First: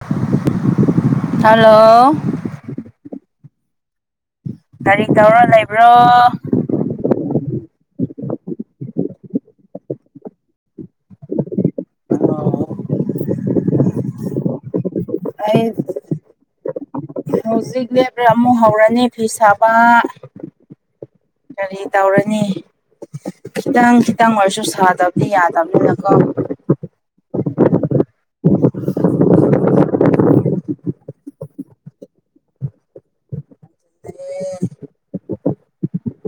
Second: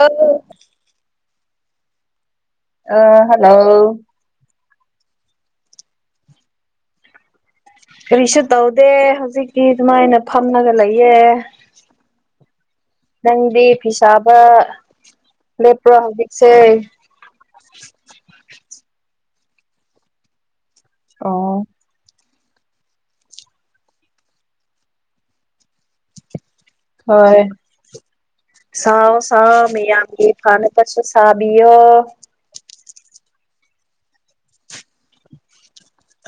ꯑ ꯍꯂꯣ ꯑ ꯍꯜꯂꯣ ꯀꯔꯤ ꯇꯧꯔ ꯂꯩꯕ꯭ꯔꯣ ꯀꯔꯤꯁꯨ ꯇꯧꯗꯦ ꯍꯧꯖꯤꯛꯛꯇꯤ ꯑꯗꯨꯃꯥꯏꯅ ꯐꯝꯃꯒ ꯂꯩꯌꯦ ꯅꯪꯗꯤ ꯐꯤꯁꯥꯕ ꯑꯩ ꯂꯦꯞꯄ꯭ꯔꯣ ꯍꯧꯖꯤꯛꯁꯦ ꯍꯧꯖꯤꯛꯨ ꯍꯧꯥꯎꯔ ꯑꯅꯤ ꯐꯤ ꯁꯥꯕ ꯑꯣ ꯀꯔꯤ ꯇꯧꯔꯅꯤ ꯈꯤꯇꯪ ꯈꯤꯇꯪ ꯑꯣꯏꯔꯁꯨ ꯁꯥꯗꯕꯗꯤ ꯌꯥꯗꯕꯅꯤꯅꯀꯣ ꯍꯣꯏ ꯁꯥꯑꯣ ꯁꯥꯎ ꯃꯌꯥꯝꯒꯦ ꯐꯅ ꯄꯁꯨ ꯁꯥꯕꯤꯌ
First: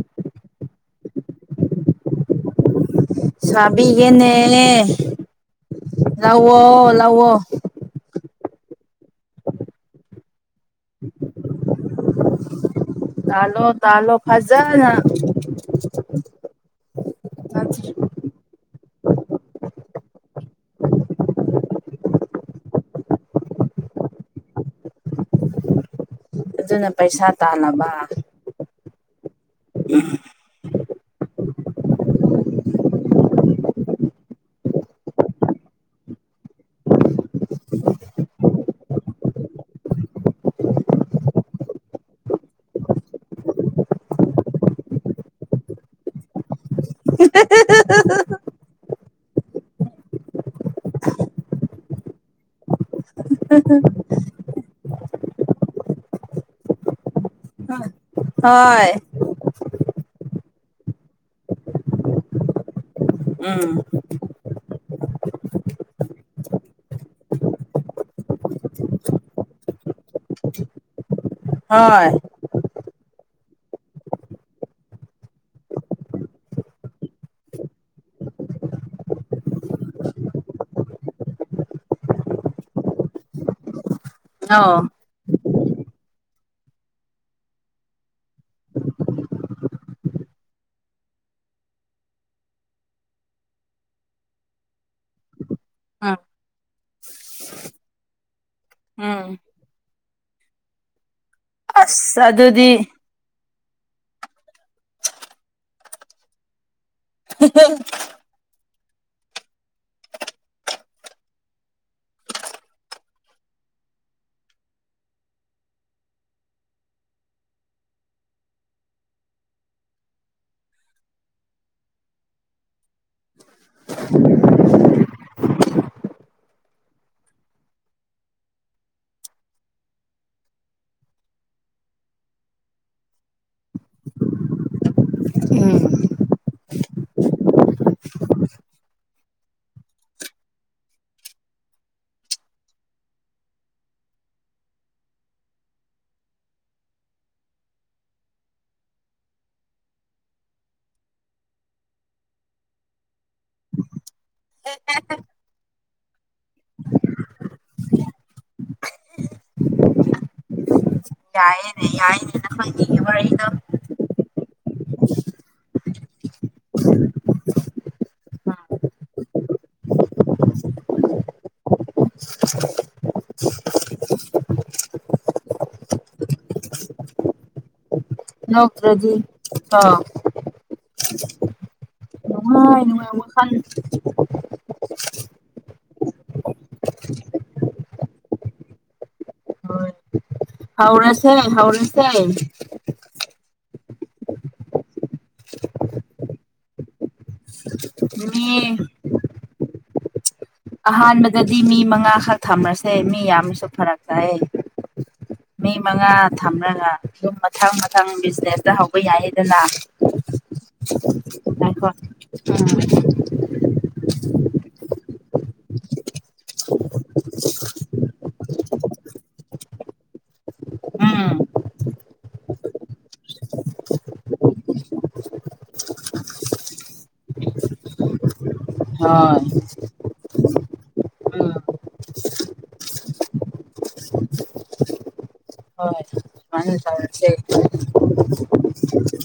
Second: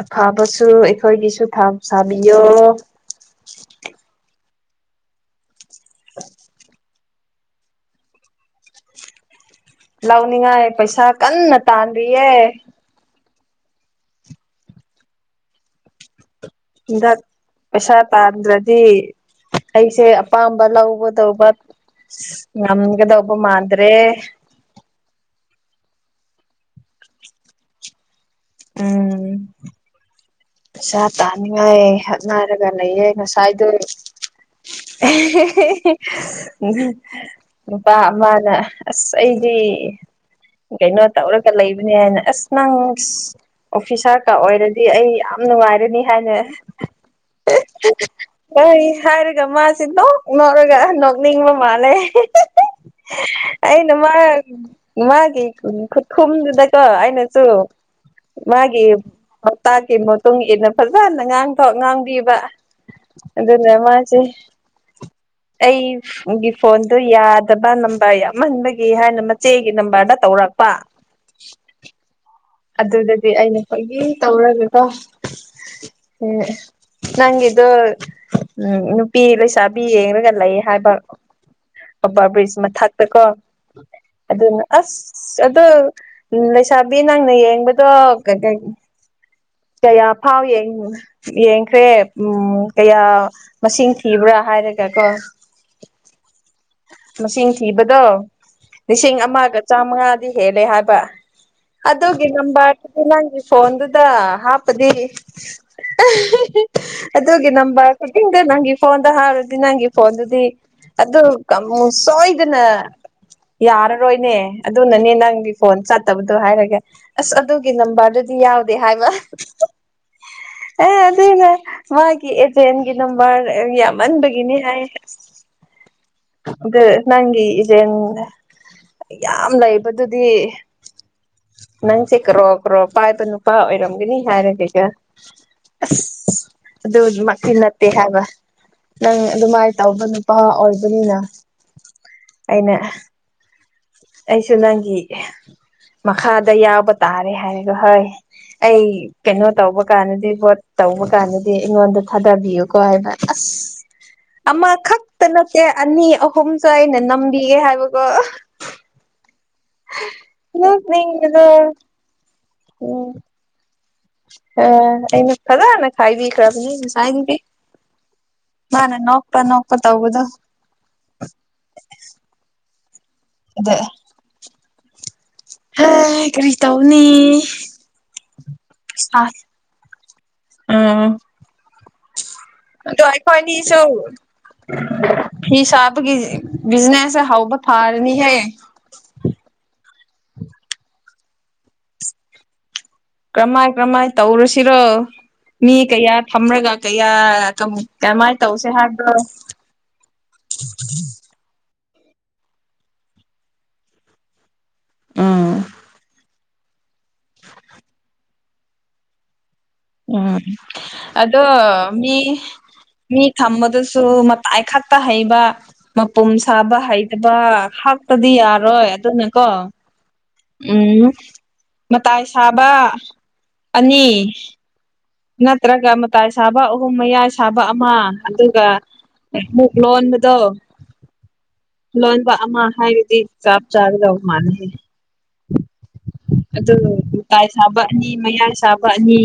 ꯑꯐꯕꯁꯨ ꯑꯩꯈꯣꯏꯒꯤꯁꯨ ꯁꯥꯕꯤꯌꯣ ꯁꯥꯕꯤꯒꯦꯅꯦ ꯂꯥꯛꯑꯣ ꯂꯥꯛꯑꯣ ꯂꯥꯎꯅꯤꯡꯉꯥꯏ ꯄꯩꯁꯥ ꯀꯟꯅ ꯇꯥꯟꯔꯤꯌꯦ ꯇꯥꯂꯣ ꯇꯥꯂꯣ ꯐꯖꯅ ꯍꯟꯗꯥꯛ ꯄꯩꯁꯥ ꯇꯥꯟꯗ꯭ꯔꯗꯤ ꯑꯩꯁꯦ ꯑꯄꯥꯝꯕ ꯂꯧꯕ ꯇꯧꯕ ꯅꯪꯒꯗ ꯑꯣꯕ ꯃꯥꯗ꯭ꯔꯦ ꯑꯗꯨꯅ ꯄꯩꯁꯥ ꯇꯥꯅꯕ ꯎꯝ ꯎ ꯄꯩꯁꯥ ꯇꯥꯅꯤꯡꯉꯥꯏꯞꯅꯔꯒ ꯂꯩꯌꯦ ꯉꯁꯥꯏꯗꯣ ꯃꯥꯅ ꯑꯁ ꯑꯩ ꯍ ꯀꯩꯅꯣ ꯇꯧꯔꯒ ꯂꯩꯕꯅꯦ ꯍꯥꯏꯅ ꯑꯁ ꯅꯪ ꯑꯣꯐꯤꯁꯥꯔꯀ ꯑꯣꯏꯔꯗꯤ ꯑꯩ ꯌꯥꯝ ꯅꯨꯡꯉꯥꯏꯔꯅꯤ ꯍꯥꯏꯅ [unintelligible] ꯀ ꯍꯥꯏꯔꯒ ꯃꯥꯁꯤ ꯅꯣꯛ ꯅꯧꯔꯒ ꯅꯣꯛꯅꯤꯡꯕ ꯃꯥꯜꯂꯦ ꯑꯩꯅ ꯃꯥ ꯃꯥꯒꯤ ꯈꯨꯠꯈꯨꯝꯗꯨꯗꯀꯣ ꯑꯩꯅꯁꯨ ꯃꯥꯒꯤ ꯍꯣꯏ ꯄꯣꯛꯇꯥꯛꯀꯤ ꯃꯇꯨꯡ ꯏꯟꯅ ꯐꯖꯅ ꯉꯥꯡꯊꯣꯛ ꯉꯥꯡꯕꯤꯕ ꯑꯗꯨ ꯅ ꯃꯥꯁꯦ ꯎ ꯑꯩꯒꯤ ꯐꯣꯟꯗꯨ ꯌꯥꯗꯕ ꯅꯝꯕꯔ ꯌꯥꯝꯍꯟꯕꯒꯤ ꯍꯥꯏꯅ ꯃꯆꯦꯒꯤ ꯅꯝꯕꯔꯗ ꯇꯧꯔ ꯆꯄꯥ ꯍꯣꯏ ꯑꯗꯨꯗꯗꯤ ꯑꯩꯅ ꯈꯣꯏꯒꯤ ꯇꯧꯔꯒꯀꯣ ꯅꯪꯒꯤꯗꯣ ꯎꯝ ꯅꯨꯄꯤ ꯂꯩꯁꯥꯕꯤ ꯌꯦꯡꯒ ꯂꯩ ꯍꯥꯏꯕ ꯑꯕꯥ ꯕ꯭ꯔꯤꯖ ꯃꯊꯛꯇ ꯀꯣ ꯑꯗꯨꯅ ꯑꯧ ꯑꯁ ꯑꯗꯨ ꯂꯩꯁꯥꯕꯤ ꯅꯪꯅ ꯌꯦꯡꯕꯗꯣ ꯀꯩꯀꯩ ꯀꯌꯥ ꯐꯥꯎ ꯌꯦꯡꯈ꯭ꯔꯦ ꯀꯌꯥ ꯃꯁꯤꯡ ꯊꯤꯕ꯭ꯔꯥ ꯍꯥꯏ ꯀꯔ ꯀ ꯀꯣ ꯎꯝ ꯃꯁꯤꯡ ꯊꯤꯕꯗꯣ ꯂꯤꯁꯤꯡ ꯎꯝ ꯑꯃꯒ ꯆꯥꯝꯃꯉꯥꯗꯤ ꯍꯦꯜꯂꯦ ꯍꯥꯏꯕ ꯑꯁ ꯑꯗꯨꯒꯤ ꯑꯗꯨꯗꯤ ꯅꯝꯕꯔꯗꯨꯗꯤ ꯅꯪꯒꯤ ꯐꯣꯟꯗꯨꯗ ꯍꯥꯞꯄꯗꯤ ꯑꯗꯨꯒꯤ ꯅꯝꯕꯔ ꯑ ꯅꯪꯒꯤ ꯐꯣꯟꯗ ꯍꯥꯏꯔꯗꯤ ꯅꯪꯒꯤ ꯐꯣꯟꯗꯨꯗꯤ ꯑꯗꯨ ꯁꯣꯏꯗꯅ ꯌꯥꯔꯔꯣꯏꯅꯦ ꯑꯗꯨꯅꯅꯦ ꯅꯪꯒꯤ ꯐꯣꯟ ꯆꯠꯇꯕꯗꯣ ꯍꯥꯏꯔꯒꯦ ꯑꯁ ꯑꯗꯨꯒꯤ ꯅꯝꯕꯔꯗꯨꯗꯤ ꯌꯥꯎꯗꯦ ꯍꯥꯏꯕ [unintelligible] ꯑꯦ ꯑꯗꯨꯏꯅꯦ ꯃꯥꯒꯤ ꯑꯦꯖꯦꯟꯒꯤ ꯅꯝꯕꯔ ꯌꯥꯝꯃꯟꯕꯒꯤꯅꯤ ꯍꯥꯏ [unintelligible] ꯑꯗ ꯅꯪꯒꯤ ꯏꯟ ꯌꯥꯝ ꯂꯩꯕꯗꯨꯗꯤ ꯅꯪꯁꯦ ꯀ꯭ꯔꯣ ꯀ꯭ꯔꯣ ꯄꯥꯏꯕ ꯅꯨꯄꯥ ꯑꯣꯏꯔꯝꯒꯅꯤ ꯍꯥꯏꯔꯒꯦꯒ [unintelligible] ꯑꯗꯨꯃꯛꯇꯤ ꯅꯠꯇꯦ ꯍꯥꯏꯕ ꯅꯪ ꯑꯗꯨꯃꯥꯏꯅ ꯇꯧꯕ ꯅꯨꯄꯥ ꯑꯣꯏ ꯑꯗꯨꯅꯤꯅ ꯑꯩꯅ ꯑꯩꯁꯨ ꯅꯪꯒꯤ ꯃꯈꯥꯗ ꯌꯥꯎꯕ ꯇꯥꯔꯦ ꯍꯥꯏꯔꯒꯣ ꯍꯣꯏ ꯑꯩ ꯀꯩꯅꯣ ꯇꯧꯕ ꯀꯥꯟꯗꯗꯤ ꯚꯣꯠ ꯇꯧꯕ ꯀꯥꯟꯗꯗꯤ ꯑꯩꯉꯣꯟꯗ ꯊꯥꯗꯕꯤꯌꯨꯀꯣ ꯍꯥꯏꯕ ꯑꯁ ꯎ ꯑꯃꯈꯛꯇ ꯅꯠꯇꯦ ꯑꯅꯤ ꯑꯍꯨꯝꯁꯨ ꯑꯩꯅ ꯅꯝꯕꯤꯒꯦ ꯍꯥꯏꯕꯀꯣ ꯑ ꯌꯥꯏꯅꯦ ꯌꯥꯏꯅꯦꯅ ꯐꯪꯉꯦ ꯃꯔ ꯑꯩꯗ ꯑ ꯑꯩꯅ ꯐꯖ ꯈꯥꯏꯕꯤ ꯈꯔ ꯅꯥꯏ ꯃꯥ ꯅ ꯅꯀ ꯇ ꯅꯀꯄ ꯇꯗ ꯑꯗꯦ ꯍꯥ ꯀꯔꯤ ꯇꯧꯅꯤ ꯅꯣꯡꯀ꯭ꯔꯗꯤ ꯍꯥ ꯑꯗꯨ ꯅꯨꯡꯉꯥꯏ ꯋꯥꯈꯜ ꯑꯩꯈꯣꯏꯅꯤꯁꯨ ꯐꯤꯁꯕꯒꯤ ꯕꯤꯖꯤꯅꯦꯁ ꯍꯥꯎꯕ ꯐꯥꯔꯅꯤ ꯍꯥꯏ ꯍꯥꯎꯔꯁꯦ ꯍꯥꯎꯔꯁꯦ ꯀꯔꯝꯃꯥꯏ ꯀꯔꯝꯍꯥꯏꯅ ꯇꯧꯔꯨꯁꯤꯔꯣ ꯃꯤ ꯀꯌꯥ ꯊꯝꯔꯒ ꯀꯌꯥ ꯀꯃꯥꯏꯅ ꯇꯧꯁꯦ ꯃꯤ ꯍꯥꯏꯕ꯭ꯔꯣ ꯑꯍꯥꯟꯕꯗꯗꯤ ꯃꯤ ꯃꯉꯥꯈꯛ ꯊꯝꯃꯁꯦ ꯃꯤ ꯌꯥꯝꯅꯁꯨ ꯐꯔꯛ ꯇꯥꯏꯌꯦ ꯎꯝ ꯃꯤ ꯃꯉꯥ ꯊꯝꯂꯒ ꯑꯗꯨꯝ ꯃꯊꯪ ꯃꯊꯪ ꯕꯤꯖꯤꯅꯦꯁꯇ ꯍꯧꯕ ꯌꯥꯏꯌꯦ ꯎꯝ ꯑꯗꯣ ꯉꯥꯏꯈꯣ ꯃꯤ ꯃꯤ ꯊꯝꯕꯗꯁꯨ ꯃ ꯍꯥꯏꯥꯏꯛꯥꯛꯇꯥ ꯍꯩꯕ ꯃꯄꯨꯝ ꯁꯥꯕ ꯍꯩꯇꯕ ꯍꯥꯛꯇꯗꯤ ꯌꯥꯔꯣꯏ ꯑꯗꯨꯅꯀꯣ ꯎꯝ ꯃꯇꯥꯏ ꯁꯥꯕ ꯑꯅꯤ ꯅꯠꯇ꯭ꯔꯒ ꯃꯇꯥꯏ ꯁꯥꯕ ꯑꯍꯨꯝ ꯃꯌꯥꯏ ꯁꯥꯕ ꯑꯃ ꯎꯝ [inaudible] ꯗꯣ ꯍꯣꯏ ꯎꯝ ꯂꯣꯟꯕ ꯑꯃ ꯍꯥꯏꯔꯗꯤ ꯆꯞ ꯆꯥꯒꯗꯧ ꯃꯥꯟꯅꯈꯤ ꯍꯣꯏ ꯁꯨꯃꯥꯏꯅ ꯑꯗꯨ ꯇꯧꯔꯁꯦ ꯎꯇꯥꯏ ꯁꯥꯕꯅꯤ ꯃꯌꯥꯏ ꯁꯥꯕꯅꯤ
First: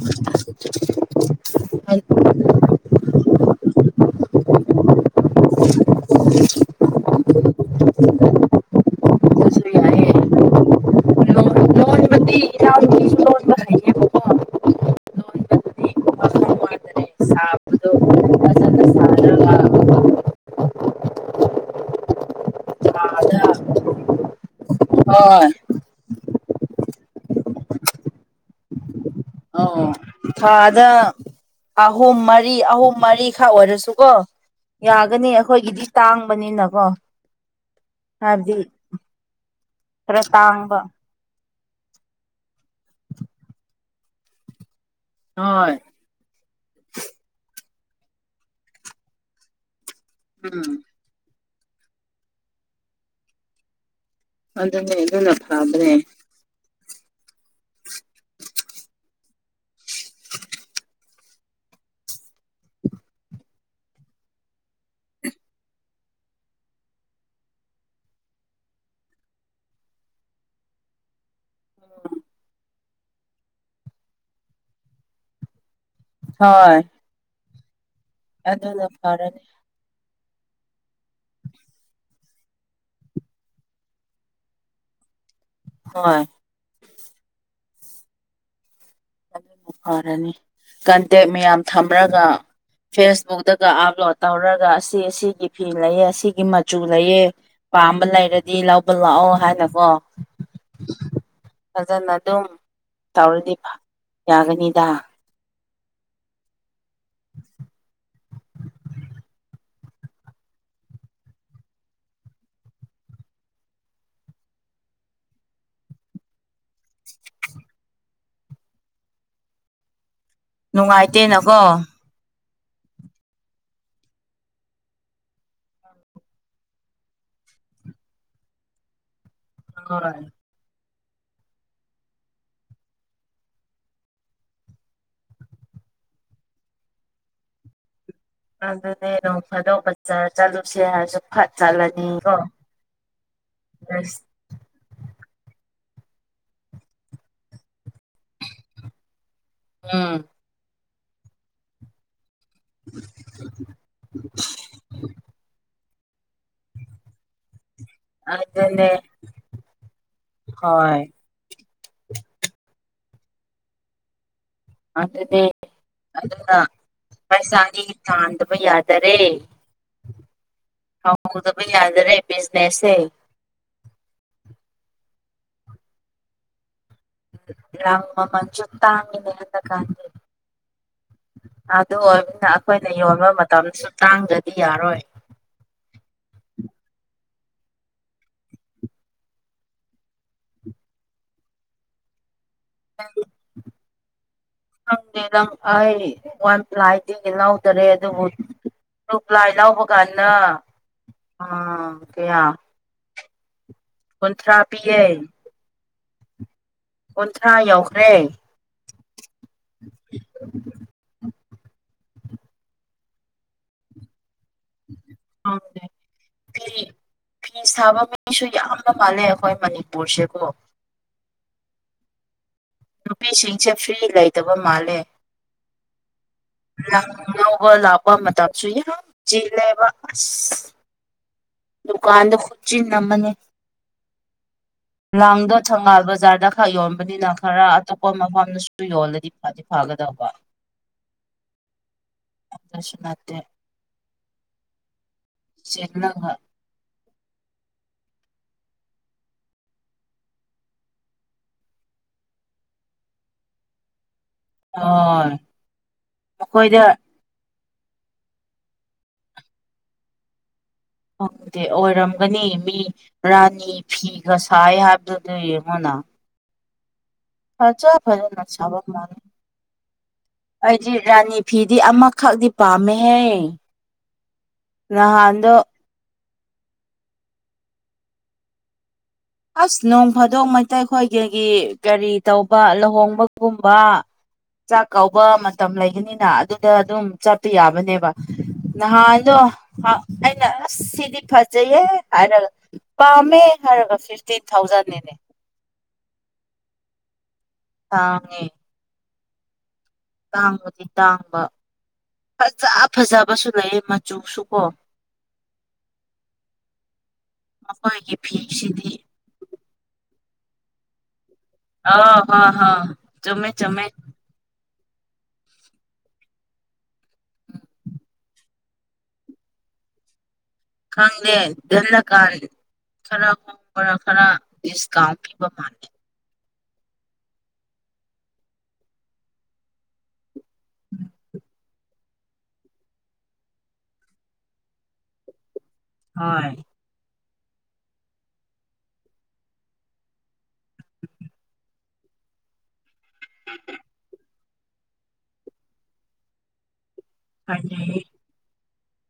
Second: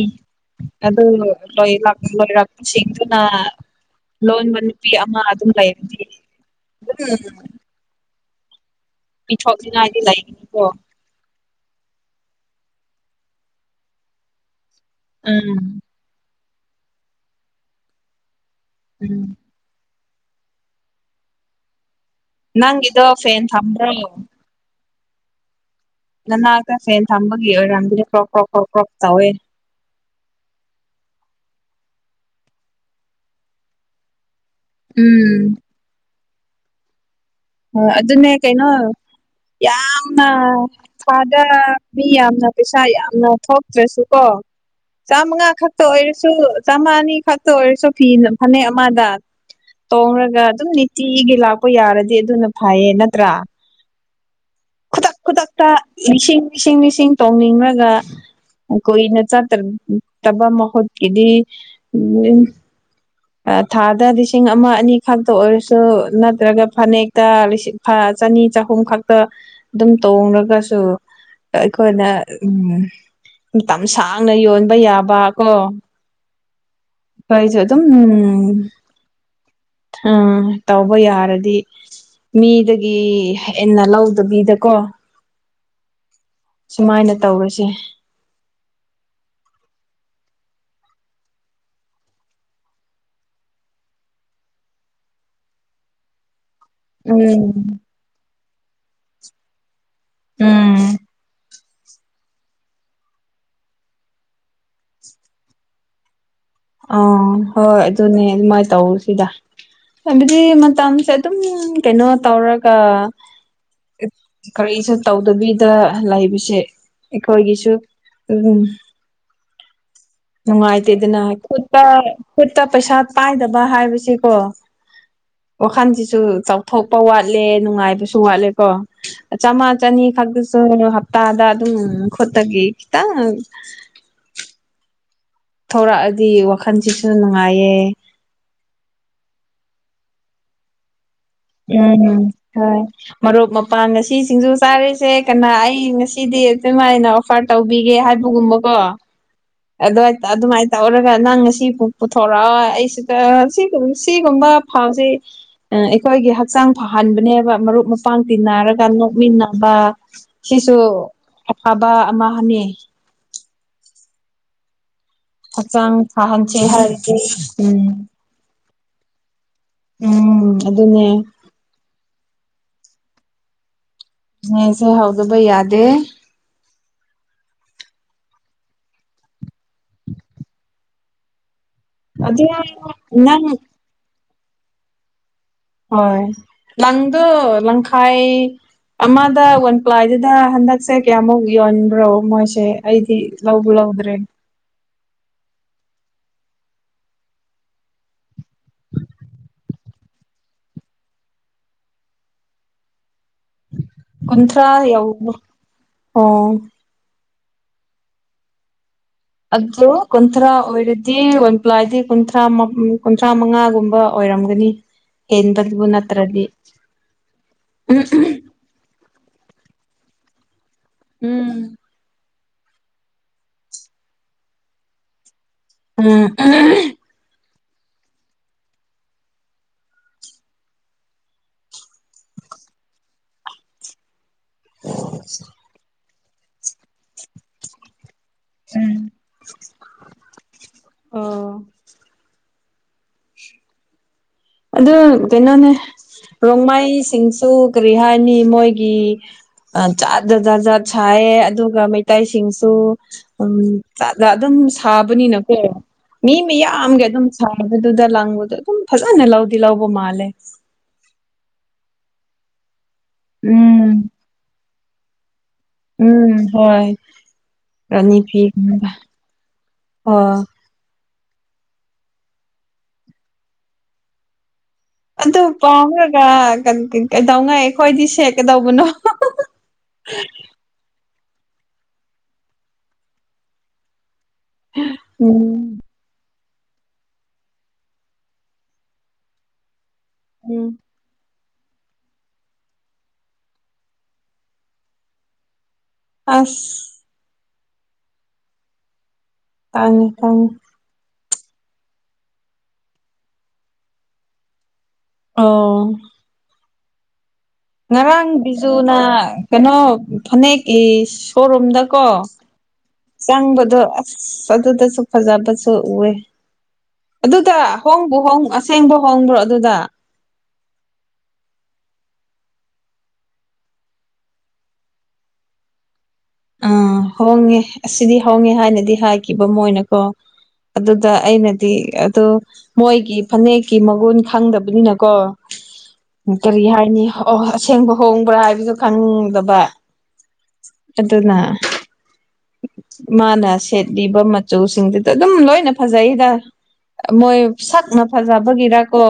ꯂꯣꯏ ꯂꯥꯛ ꯂꯍꯤ ꯂꯥꯛꯄ ꯁꯤꯒꯅ ꯂꯣꯟꯕ ꯅꯨꯄꯤ ꯑꯃ ꯑꯗꯨꯝ ꯂꯩꯔꯝꯗꯤ [unintelligible] ꯑꯗꯨꯁꯨ ꯄꯤꯊꯣꯛꯂꯤꯅꯗꯤ ꯌꯥꯏꯌꯦ ꯂꯩꯅꯤꯀꯣ ꯂꯣꯟ ꯂꯣꯟꯕꯗꯤ ꯏꯅꯥꯎꯅꯨꯄꯤꯁꯨ ꯂꯣꯟꯕ ꯍꯩꯌꯦꯕꯀꯣ ꯎꯝ ꯂꯣꯟꯕꯗꯗꯤ ꯋꯥꯈꯜ ꯋꯥꯗꯔꯦ ꯁꯥꯕꯗꯣ ꯐꯖꯅ ꯎ ꯁꯥꯔꯒ ꯅꯪꯗꯣ ꯐꯦꯟ ꯊꯥꯗ ꯊꯝꯕ꯭ꯔꯣ ꯍꯣꯏ ꯅꯅꯥꯛꯇ ꯐꯦꯟ ꯊꯝꯕꯒꯤ ꯑꯣꯏꯔꯝꯗꯨꯗꯤ ꯀ꯭ꯔꯣꯛ ꯀ꯭ꯔꯣꯛ ꯀ꯭ꯔꯣꯛ ꯀ꯭ꯔꯣꯛ ꯇꯧꯋꯦ ꯑꯣ ꯊꯥꯗ ꯑꯍꯨꯝ ꯃꯔꯤ ꯑꯍꯨꯝ ꯃꯔꯤꯈꯛ ꯑꯣꯏꯔꯁꯨꯀꯣ ꯌꯥꯒꯅꯤ ꯎꯝ ꯑꯩꯈꯣꯏꯒꯤꯗꯤ ꯇꯥꯡꯕꯅꯤꯅꯀꯣ ꯍ ꯑꯗꯨꯅꯦ ꯍꯥꯏꯕꯗꯤ ꯀꯩꯅꯣ ꯈꯔ ꯌꯥꯝꯅ ꯇꯥꯡꯕ ꯐꯗ ꯃꯤ ꯌꯥꯝꯅ ꯄꯩꯁꯥ ꯌꯥꯝꯅ ꯊꯣꯛꯇ꯭ꯔꯁꯨ ꯀꯣ ꯆꯥꯝꯃꯉꯥ ꯍꯣꯏ ꯈꯛꯇ ꯑꯣꯏꯔꯁꯨ ꯆꯥꯝꯃꯉꯥ ꯑꯅꯤ ꯈꯛꯇ ꯑꯣꯏꯔꯁꯨ ꯐꯤ ꯐꯅꯦꯛ ꯑꯃꯗ ꯇꯣꯡꯔꯒ ꯑꯗꯨꯝ ꯎꯝ ꯅꯤꯇꯤꯒꯤ ꯂꯥꯛꯄ ꯌꯥꯔꯗꯤ ꯑꯗꯨꯅ ꯐꯩꯌꯦ ꯅꯠꯇ꯭ꯔꯥ ꯑꯗꯨꯅꯦ ꯈꯣꯇꯥꯛ ꯑꯗꯨꯅ ꯈꯣꯇꯥꯛ ꯐꯕꯅꯦ ꯃꯤꯁꯤ ꯃꯤꯁꯤ ꯃꯤ ꯏꯁꯤꯡ ꯇꯣꯡꯅꯤꯡꯉꯒ ꯀꯨꯏꯅ ꯆꯥꯠꯇꯗꯕ ꯃꯍꯨꯠ ꯏꯗꯤ ꯎꯝ ꯊꯥꯗ ꯂꯤꯁꯤꯡ ꯑꯃ ꯑꯅꯤ ꯈꯛꯇ ꯑꯣꯏꯔꯁꯨ ꯅꯠꯇ꯭ꯔꯒ ꯐꯅꯦꯛꯇꯁꯤꯡ ꯆꯅꯤ ꯆꯍꯨꯝ ꯈꯛꯇ ꯑꯗꯨꯝ ꯇꯣꯡꯡꯂꯒꯁꯨ ꯑꯩꯈꯣꯏꯅ ꯎꯝ ꯃꯇꯝ ꯁꯥꯡꯅ ꯌꯣꯟꯕ ꯌꯥꯕ ꯀꯣ ꯍꯣꯏ ꯀꯩꯖꯦ ꯑꯗꯨꯝ ꯑꯗꯨꯗꯅ ꯀꯔꯅꯦꯦ ꯎꯝ ꯇꯧꯕ ꯌꯥꯔꯗꯤ ꯃꯤꯗꯒꯤ ꯍꯦꯟꯅ ꯂꯧꯗꯕꯤꯗꯀꯣ ꯍꯣꯏ ꯁꯨꯃꯥꯏꯅ ꯇꯧꯔꯁꯦ ꯑꯗꯨ ꯐꯔꯅꯤ ꯀꯟꯇꯦꯛ ꯃꯌꯥꯝ ꯊꯝꯂꯒ ꯐꯦꯁꯕꯨꯛꯇꯒ ꯑꯞꯂꯣꯗ ꯇꯧꯔꯒ ꯑꯁꯤ ꯑꯁꯤꯒꯤ ꯐꯤ ꯂꯩꯌꯦ ꯑꯁꯤꯒꯤ ꯃꯆꯨ ꯂꯩꯌꯦꯦ ꯎꯝ ꯄꯥꯝꯕ ꯂꯩꯔꯗꯤ ꯂꯧꯕ ꯂꯥꯛꯑꯣ ꯍꯥꯏꯅꯀꯣ ꯎꯝ ꯐꯖꯅ ꯑꯗꯨꯝ ꯇꯧꯔꯗꯤ ꯌꯥꯒꯅꯤꯗ ꯑ ꯍꯣꯏ ꯑꯗꯨꯅꯦ ꯑꯗꯨꯃꯥꯏꯅ ꯇꯧ ꯁꯤꯗ ꯍꯥꯏꯕꯗꯤ ꯃꯇꯝꯁꯦ ꯑꯗꯨꯝ ꯀꯩꯅꯣ ꯇꯧꯔꯒ ꯀꯔꯤꯁꯨ ꯇꯧꯗꯕꯤꯗ ꯂꯩꯕꯁꯦ ꯑꯩꯈꯣꯏꯒꯤꯁꯨ ꯎꯝ [inaudible] ꯅꯨꯡꯉꯥꯏꯇꯦ ꯑꯗꯨꯅ ꯅꯨꯡꯉꯥꯏꯇꯦꯅꯀꯣ ꯈꯨꯠꯇ ꯈꯨꯠꯇ ꯄꯩꯁꯥ ꯄꯥꯏꯗꯕ ꯍꯥꯏꯕꯁꯤꯀꯣ ꯋꯥꯈꯜꯁꯤꯁꯨ ꯆꯥꯎꯊꯣꯛꯄ ꯋꯥꯠꯂꯦ ꯅꯨꯡꯉꯥꯏꯕꯁꯨ ꯋꯥꯠꯂꯦꯀꯣ ꯆꯃꯥ ꯆꯅꯤ ꯍꯣꯏ ꯈꯥꯛꯁꯨ ꯍꯥ ꯇꯥꯗ ꯑꯗꯨꯝ ꯈꯣꯠꯇꯒꯤꯈꯤꯇ ꯊꯧꯔꯛꯑꯗꯤ ꯋꯥꯈꯜꯁꯤꯁꯨ ꯅꯨꯡꯉꯥꯏꯌꯦ ꯑꯗꯨꯅꯦ ꯅꯣꯡ ꯐꯗꯣꯛ ꯕꯖꯔꯥ ꯆꯠꯂꯨꯁꯥ ꯎꯝꯝ ꯍꯣꯏ ꯃꯔꯨꯞ ꯃꯄꯥꯡ ꯉꯁꯤ ꯁꯤꯡꯖꯨ ꯆꯥꯔꯤꯁꯦ ꯀꯅꯥ ꯑꯩ ꯑꯩ ꯉꯁꯤꯗꯤ ꯑꯗꯨꯃꯥꯏꯅ ꯑꯣꯐꯔ ꯇꯧꯕꯤꯒꯦ ꯍꯥꯏꯕꯒꯨꯝꯕꯀꯣ ꯑꯗꯨ ꯎꯝ ꯑꯗꯨꯃꯥꯏ ꯇꯧꯔꯒ ꯅꯪ ꯉꯁꯤ ꯄꯨꯊꯣꯔꯛꯑꯣ ꯑꯩꯁꯤꯗ ꯁꯤꯒꯨꯝꯕ ꯐꯥꯎꯁꯤꯦ ꯎ ꯑꯩꯈꯣꯏꯒꯤ ꯍꯛꯆꯥꯡ ꯐꯍꯟꯕꯅꯦꯕ ꯃꯔꯨꯞ ꯃꯄꯥꯡ ꯇꯤꯟꯅꯔꯒ ꯑꯗꯨꯅꯦ ꯅꯣꯛꯃꯤꯟꯅꯕ ꯁꯤꯁꯨ ꯍꯣꯏ ꯑꯐꯕ ꯑꯃ ꯍꯥꯏꯅꯤ ꯑꯗꯨꯅꯦ ꯍꯛꯆꯥꯡ ꯑꯗꯨꯅ ꯐꯍꯟꯁꯦ ꯍꯥꯏꯔ ꯎꯝ ꯄꯩꯁꯥꯗꯤ ꯇꯥꯟꯗꯕ ꯎꯝ ꯑꯗꯨꯅꯦ ꯍꯥꯎꯗꯕ ꯌꯥꯗꯔꯦ ꯕꯤꯖꯤꯅꯦꯁꯁꯦ ꯑꯦ ꯁꯦ ꯍꯧꯎꯗꯕꯩ ꯌꯥꯗꯦ ꯂꯪ ꯃꯃꯜꯁꯨ ꯇꯥꯡꯉꯤ ꯍꫭꯖꯤꯛꯀꯟꯗꯤ ꯑꯗꯨ ꯑꯣꯏꯕꯅꯤꯅ ꯑꯩꯈꯣꯏꯅ ꯌꯣꯟꯕ ꯅꯪ ꯃꯇꯝꯁꯨ ꯇꯥꯡꯒꯗꯤ ꯌꯥꯔꯣꯏ ꯍꯣꯏ ꯂꯪꯗ ꯂꯪꯈꯥꯏ ꯑꯃꯗ ꯋꯥꯟ ꯄ꯭ꯂꯥꯏꯗꯨꯗ ꯍꯟꯗꯛꯁꯦ ꯀꯌꯥꯃꯨꯛ ꯌꯣꯟꯕ꯭ꯔꯣ ꯃꯣꯏ ꯦ ꯑꯩꯗꯤ ꯂꯥꯎꯕꯨ ꯂꯧꯗ꯭ꯔꯦ ꯈꯪꯗꯦ ꯅꯪ ꯑꯩ ꯋꯥꯟ ꯄ꯭ꯂꯥꯏꯗꯒꯤ ꯂꯧꯗꯔꯦ ꯑꯗꯨꯕꯨ ꯇꯨ ꯄ꯭ꯂꯥꯏ ꯂꯧꯕ ꯀꯥꯟꯗ ꯑꯥ ꯑꯣꯀꯌꯥ ꯀꯨꯟꯊ꯭ꯔꯥ ꯌꯎ ꯑꯣ ꯀꯨꯟꯊ꯭ꯔꯥ ꯌꯧꯈ꯭ꯔꯦ ꯑꯗꯨꯣ ꯀꯟꯊꯔ ꯑꯣꯏꯗꯗꯤ ꯑꯣꯟ ꯄ꯭ꯂ ꯍꯥꯏꯗꯗꯤ ꯀꯟꯊꯔ ꯃ ꯀꯨꯟꯊ꯭ꯔꯥ ꯃꯉꯥꯒꯨꯝꯕ ꯑꯣꯏꯔꯝꯒ ꯈꯪꯗꯦ ꯌꯦꯟꯗꯗꯕꯨꯅꯠꯇ꯭ꯔꯗꯤ ꯐꯤ ꯐꯤ ꯎꯝ ꯁꯥꯕ ꯃꯤꯁꯨ ꯌꯥꯝꯕ ꯃꯥꯜꯂꯦ ꯑꯩꯈꯣꯏ ꯃꯅꯤꯄꯨꯔꯁꯦꯀꯣ ꯎꯝ ꯅꯨꯄꯤꯁꯤꯡꯁꯦ ꯐ꯭ꯔꯤ ꯂꯩꯇꯕ ꯃꯥꯜꯂꯦ ꯎꯝ ꯌꯥꯝ ꯂꯧꯕ ꯂꯥꯛꯄ ꯃꯇꯝꯁꯨ ꯌꯥꯝ ꯆꯤꯜꯂꯦꯕ ꯑꯁ ꯗꯨꯀꯥꯟꯗ ꯈꯨꯠꯆꯤꯟꯝꯃꯅꯤ ꯂꯥꯡꯗꯣ ꯊꯪꯒꯥꯕ ꯕꯖꯥꯔꯗ ꯈꯔ ꯌꯣꯟꯕꯅꯤꯅ ꯈꯔ ꯑꯇꯞ ꯑꯩꯈꯣꯏ ꯃꯐꯝꯗꯁꯨ ꯎꯝ ꯌꯣꯜꯂꯗꯤ ꯐꯗꯤ ꯐꯥꯒꯗꯧꯕ ꯑꯣ ꯑꯗꯨꯁꯨꯅꯠꯇꯦ ꯑꯗꯨ ꯀꯩꯅꯣꯅꯦ ꯔꯣꯡꯃꯥꯏ ꯃꯤꯁꯤꯡꯁꯨ ꯀꯔꯤ ꯍꯥꯏꯅꯤ ꯃꯣꯏꯒꯤ ꯆꯥ ꯖ ꯖꯥꯠ ꯖꯥꯠ ꯁꯥꯏꯌꯦ ꯑꯗꯨꯒ ꯃꯩꯇꯩꯁꯤꯡꯁꯨ ꯎ ꯗ ꯑꯗꯨꯝ ꯍꯣꯏ ꯁꯥꯕꯅꯤꯅꯀꯣ ꯃꯤ ꯃꯈꯣꯏꯗ ꯃꯌꯥꯝꯒꯤ ꯑꯗꯨꯝ ꯁꯥꯕꯗꯨꯗ ꯂꯪꯕꯗꯣ ꯑꯗꯨꯝ ꯐꯖ ꯀꯅꯦ ꯂꯧꯥꯎꯗꯤ ꯂꯧꯎꯕ ꯃꯥꯂꯦ ꯈꯪꯗꯦ ꯑꯣꯏꯔꯝꯒꯅꯤ ꯃꯤ ꯔꯥꯅꯤ ꯎꯝ ꯐꯤꯒ ꯁꯥꯏ ꯍꯥꯏꯕ ꯑꯗꯨ ꯌꯦꯃꯣꯅꯥ ꯎꯝ ꯍꯣꯏ ꯐꯖ ꯔꯥꯅꯤ ꯐꯖꯅ ꯁꯕꯥ ꯐꯤꯒꯨꯝꯕ ꯃꯥꯜꯂꯤ ꯑꯣ ꯑꯩꯗꯤ ꯔꯥꯅꯤ ꯐꯤꯗꯤ ꯑꯃꯈꯛꯗꯤ ꯄꯥꯝꯃꯦꯍꯦ ꯑꯗꯨ ꯅꯍꯥꯟꯗꯣ ꯄꯥꯎꯈꯒ ꯀꯩꯗꯧꯉꯥꯏ ꯑꯩꯈꯣꯏꯗꯤ ꯁꯦꯠꯀꯗꯧꯕꯅꯣ ꯑꯁ ꯅꯣꯡ ꯐꯥꯗꯣꯡ ꯃꯩꯇꯩ ꯍꯣꯏ ꯀꯒꯤ ꯀꯔꯤ ꯇꯧꯕ ꯂꯨꯍꯣꯡꯕꯒꯨꯝꯕ ꯆꯥꯛ ꯀꯥꯎꯕ ꯃꯇꯝ ꯎꯝ ꯂꯩꯒꯅꯤꯅ ꯑꯗꯨ ꯗ ꯑꯗꯨꯝ ꯆꯠꯄ ꯌꯥꯕꯅꯦꯕ ꯅꯍꯥꯟꯗꯣ ꯑꯩꯅ ꯎꯝ ꯑꯁ ꯁꯤꯗꯤ ꯐ ꯆꯩꯩꯌꯦ ꯍꯥꯏꯔꯒ ꯄꯥꯝꯃꯦ ꯍꯥꯏꯔꯒ ꯐꯤꯐꯇꯤꯟ ꯊꯥꯎꯖꯟꯅꯤꯅꯦ ꯑꯁ ꯇꯥꯡꯉꯦ ꯇꯥꯡꯉꯦ ꯇꯥꯡꯉꯦ ꯑꯖꯤꯠꯇ ꯐꯖ ꯐꯖꯕꯁꯨ ꯂꯩ ꯃꯆꯨꯁꯨ ꯀꯣ ꯑꯣ ꯃꯈꯣꯏꯒꯤ ꯉꯔꯥꯡ ꯐꯤꯁꯤꯗꯤ ꯕꯤꯖꯨꯅ ꯀꯩꯅꯣ ꯐꯅꯦꯛ ꯏꯁ ꯑ ꯁꯣꯔꯣꯝꯗꯀꯣ ꯍ ꯍ ꯆꯨꯝꯃꯦ ꯆꯪꯕꯗꯣ ꯆꯨꯝꯃꯦ ꯑꯁ ꯑꯗꯨꯗ ꯐꯖꯥꯕꯁꯨ ꯎꯦ ꯑꯗꯨꯗ ꯍꯣꯡꯕ ꯍꯣꯡ ꯑꯁꯦꯡꯕ ꯍꯣꯡꯕ꯭ꯔꯣ ꯑꯗꯨꯗ ꯈꯪꯉꯦ ꯅ ꯀꯥꯟ ꯈꯔ ꯈꯣꯡꯕꯔ ꯈꯔ ꯗꯤꯁꯀꯥꯎꯟ ꯄꯤꯕ ꯃꯥꯜꯂꯦ ꯑꯥ ꯍꯣꯡꯉꯦ ꯑꯁꯤꯗꯤ ꯍꯣꯡꯉꯦ ꯍꯥꯏꯅꯗꯤ ꯍꯥꯏꯈꯤꯕ ꯃꯣꯏꯅꯀꯣ ꯑꯗꯨꯗ ꯑꯩꯅꯗꯤ ꯑꯗꯨ ꯃꯣꯏꯒꯤ ꯐꯅꯦꯛꯀꯤ ꯃꯒꯨꯟ ꯈꯪꯗꯕꯅꯤꯅꯀꯣ ꯍꯣꯏ ꯀꯔꯤ ꯍꯥꯏꯅꯤ ꯑꯁꯦꯡꯕ ꯍꯣꯡꯕ꯭ꯔꯥ ꯍꯥꯏꯕꯗꯨ ꯈꯪꯗꯕ ꯑꯗꯨꯅ ꯃꯥꯅ ꯁꯦꯠꯕꯤꯕ ꯆꯨꯁꯤꯡꯗꯨꯗ ꯑꯗꯨꯝ ꯂꯣꯏꯅ ꯐꯖꯩꯗ ꯃꯣꯏ ꯐꯖꯩꯌꯦ ꯁꯛꯅ ꯐꯖꯕꯒꯤꯔ ꯑꯣ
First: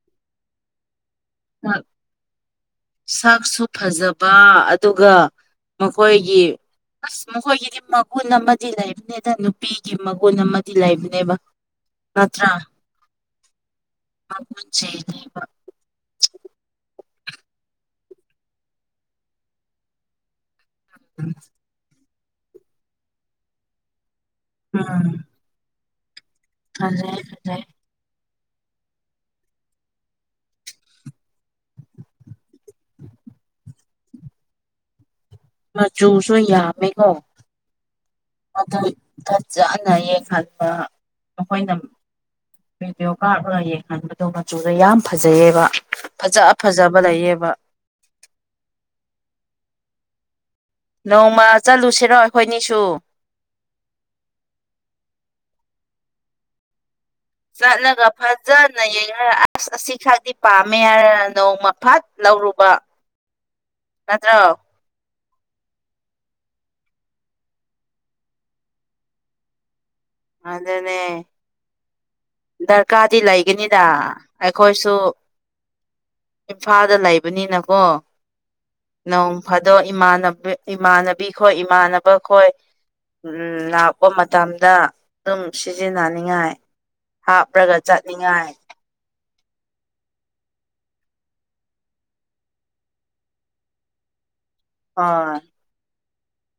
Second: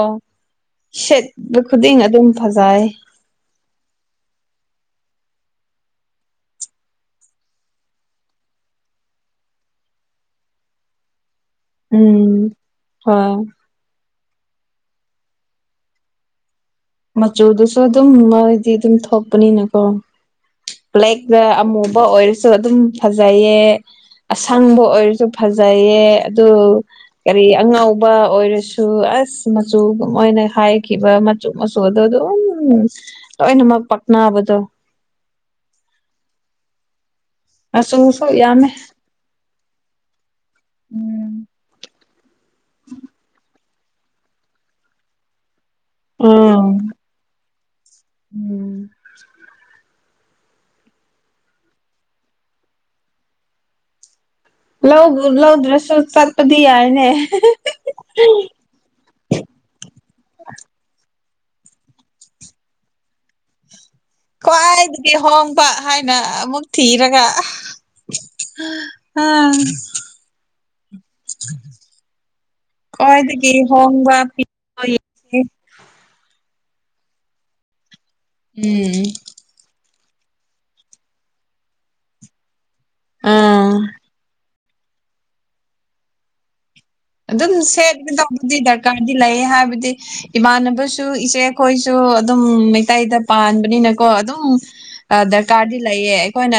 ꯁꯥꯛꯁꯨ ꯐꯖꯕ ꯑꯗꯨꯒ ꯃꯈꯣꯏꯒꯤ ꯑꯁ ꯃꯈꯣꯏꯒꯤꯗꯤ ꯃꯒꯨꯟ ꯑꯃꯗꯤ ꯂꯩꯕꯅꯦꯗ ꯅꯨꯄꯤꯒꯤ ꯃꯒꯨꯟ ꯑꯃꯗꯤ ꯂꯩꯕꯅꯦꯕ ꯅꯠꯇ꯭ꯔꯥ ꯎꯝ ꯍꫭꯏ [unintelligible] ꯃꯆꯨꯗꯨꯁꯨ ꯑꯗꯨꯝ ꯃꯣꯏꯗꯤ ꯑꯗꯨꯝ ꯊꯣꯛꯄꯅꯤꯅꯀꯣ ꯕ꯭ꯂꯦꯛꯛꯇ ꯑꯃꯨꯕ ꯑꯣꯏꯔꯁꯨ ꯑꯗꯨꯝ ꯐꯖꯩꯌꯦ ꯑꯁꯪꯕ ꯎꯝ ꯑꯣꯏꯔꯁꯨ ꯐꯖꯩꯌꯦ ꯑꯗꯨ ꯐꯖꯩ ꯀꯔꯤ ꯐꯖꯩ ꯑꯉꯥꯎꯕ ꯑꯣꯏꯔꯁꯨ ꯑꯁ ꯃꯆꯨꯒ ꯃꯣꯏꯅ ꯍꯥꯏꯈꯤꯕ ꯃꯆꯨ ꯃꯁꯗ ꯑꯗꯨ ꯎ ꯂꯣꯏꯅ ꯃ ꯄꯛꯅꯕꯗ ꯃꯆꯨꯁꯨ ꯌꯥꯝꯃꯦꯀꯣ ꯃꯆꯨꯁꯨ ꯌꯥꯝꯃꯦ ꯑꯗꯨ ꯆ ꯆꯅꯌꯦ ꯈꯟꯕ ꯃꯈꯣꯏꯅ ꯚꯤꯗꯤꯑꯣ ꯀꯥꯔꯞꯂ ꯌꯦꯡꯍꯟꯕꯗꯣ ꯃꯆꯨꯗ ꯌꯥꯝ ꯐꯖꯩꯌꯦꯕ ꯐꯖ ꯐꯖꯕ ꯂꯩꯌꯦꯕ ꯎꯝ ꯅꯣꯡꯃ ꯆꯠꯂꯨꯁꯤꯔꯣ ꯑꯩꯈꯣꯏꯅꯤꯁꯨ ꯂꯧꯗ꯭ꯔꯁꯨ ꯆꯠꯄꯗꯤ ꯌꯥꯏꯅꯦ ꯆꯠꯂꯒ ꯐꯖꯅ ꯌꯡꯅꯔ ꯑꯁ ꯑꯁꯤ ꯈꯗꯤꯤ ꯄꯥꯝꯃꯦ ꯍꯥꯏꯔꯅꯤ ꯅꯣꯡꯃꯐꯥꯠ ꯂꯧꯔꯨꯕ ꯅꯠꯇ꯭ꯔꯣ ꯂꯍꯣꯡꯕ ꯍꯥꯏꯅ ꯑꯃꯨꯛ ꯊꯤꯔꯒ ꯎꯝ ꯑꯗꯅꯦ ꯗꯔꯀꯥꯔꯗꯤ ꯈ꯭ꯋꯥꯏꯗꯒꯤ ꯂꯩꯒꯅꯤꯗ ꯍꯣꯡꯕ ꯄꯤ ꯑꯩꯈꯣꯏꯁꯨ ꯏꯝꯐꯥꯜꯗ ꯂꯩꯕꯅꯤꯅꯀꯣ ꯎꯝ ꯅꯣꯡ ꯐꯥꯗꯣꯛ ꯏꯃꯥꯟ ꯏꯃꯥꯟꯅꯕꯤ ꯈꯣꯏ ꯏꯃꯥꯟꯅꯕ ꯈꯣꯏ ꯎ ꯑꯥ ꯂꯥꯛꯄ ꯃꯇꯝ ꯗ ꯑꯗꯨꯝ ꯁꯤꯖꯤꯟꯅꯅꯤꯡꯉꯥꯏ ꯑꯗꯨꯝ ꯍꯥꯞꯔꯒ ꯁꯦꯠ ꯆꯠꯅꯤꯡꯉꯥꯏ ꯇꯧꯕꯗꯤ ꯗꯔꯀꯥꯔꯗꯤ ꯂꯩ ꯍꯥꯏꯕꯗꯤ ꯏꯃꯥꯟꯅꯕꯁꯨ ꯏꯆꯦ ꯑꯩꯈꯣꯏꯁꯨ ꯑꯗꯨꯝ ꯃꯩꯇꯩꯗ ꯄꯥꯟꯕꯅꯤꯅꯀꯣ ꯑꯗꯨꯝ ꯍꯣꯏ ꯗꯔꯀꯥꯔꯗꯤ ꯂꯩꯌꯦ ꯑꯩꯈꯣꯏꯅ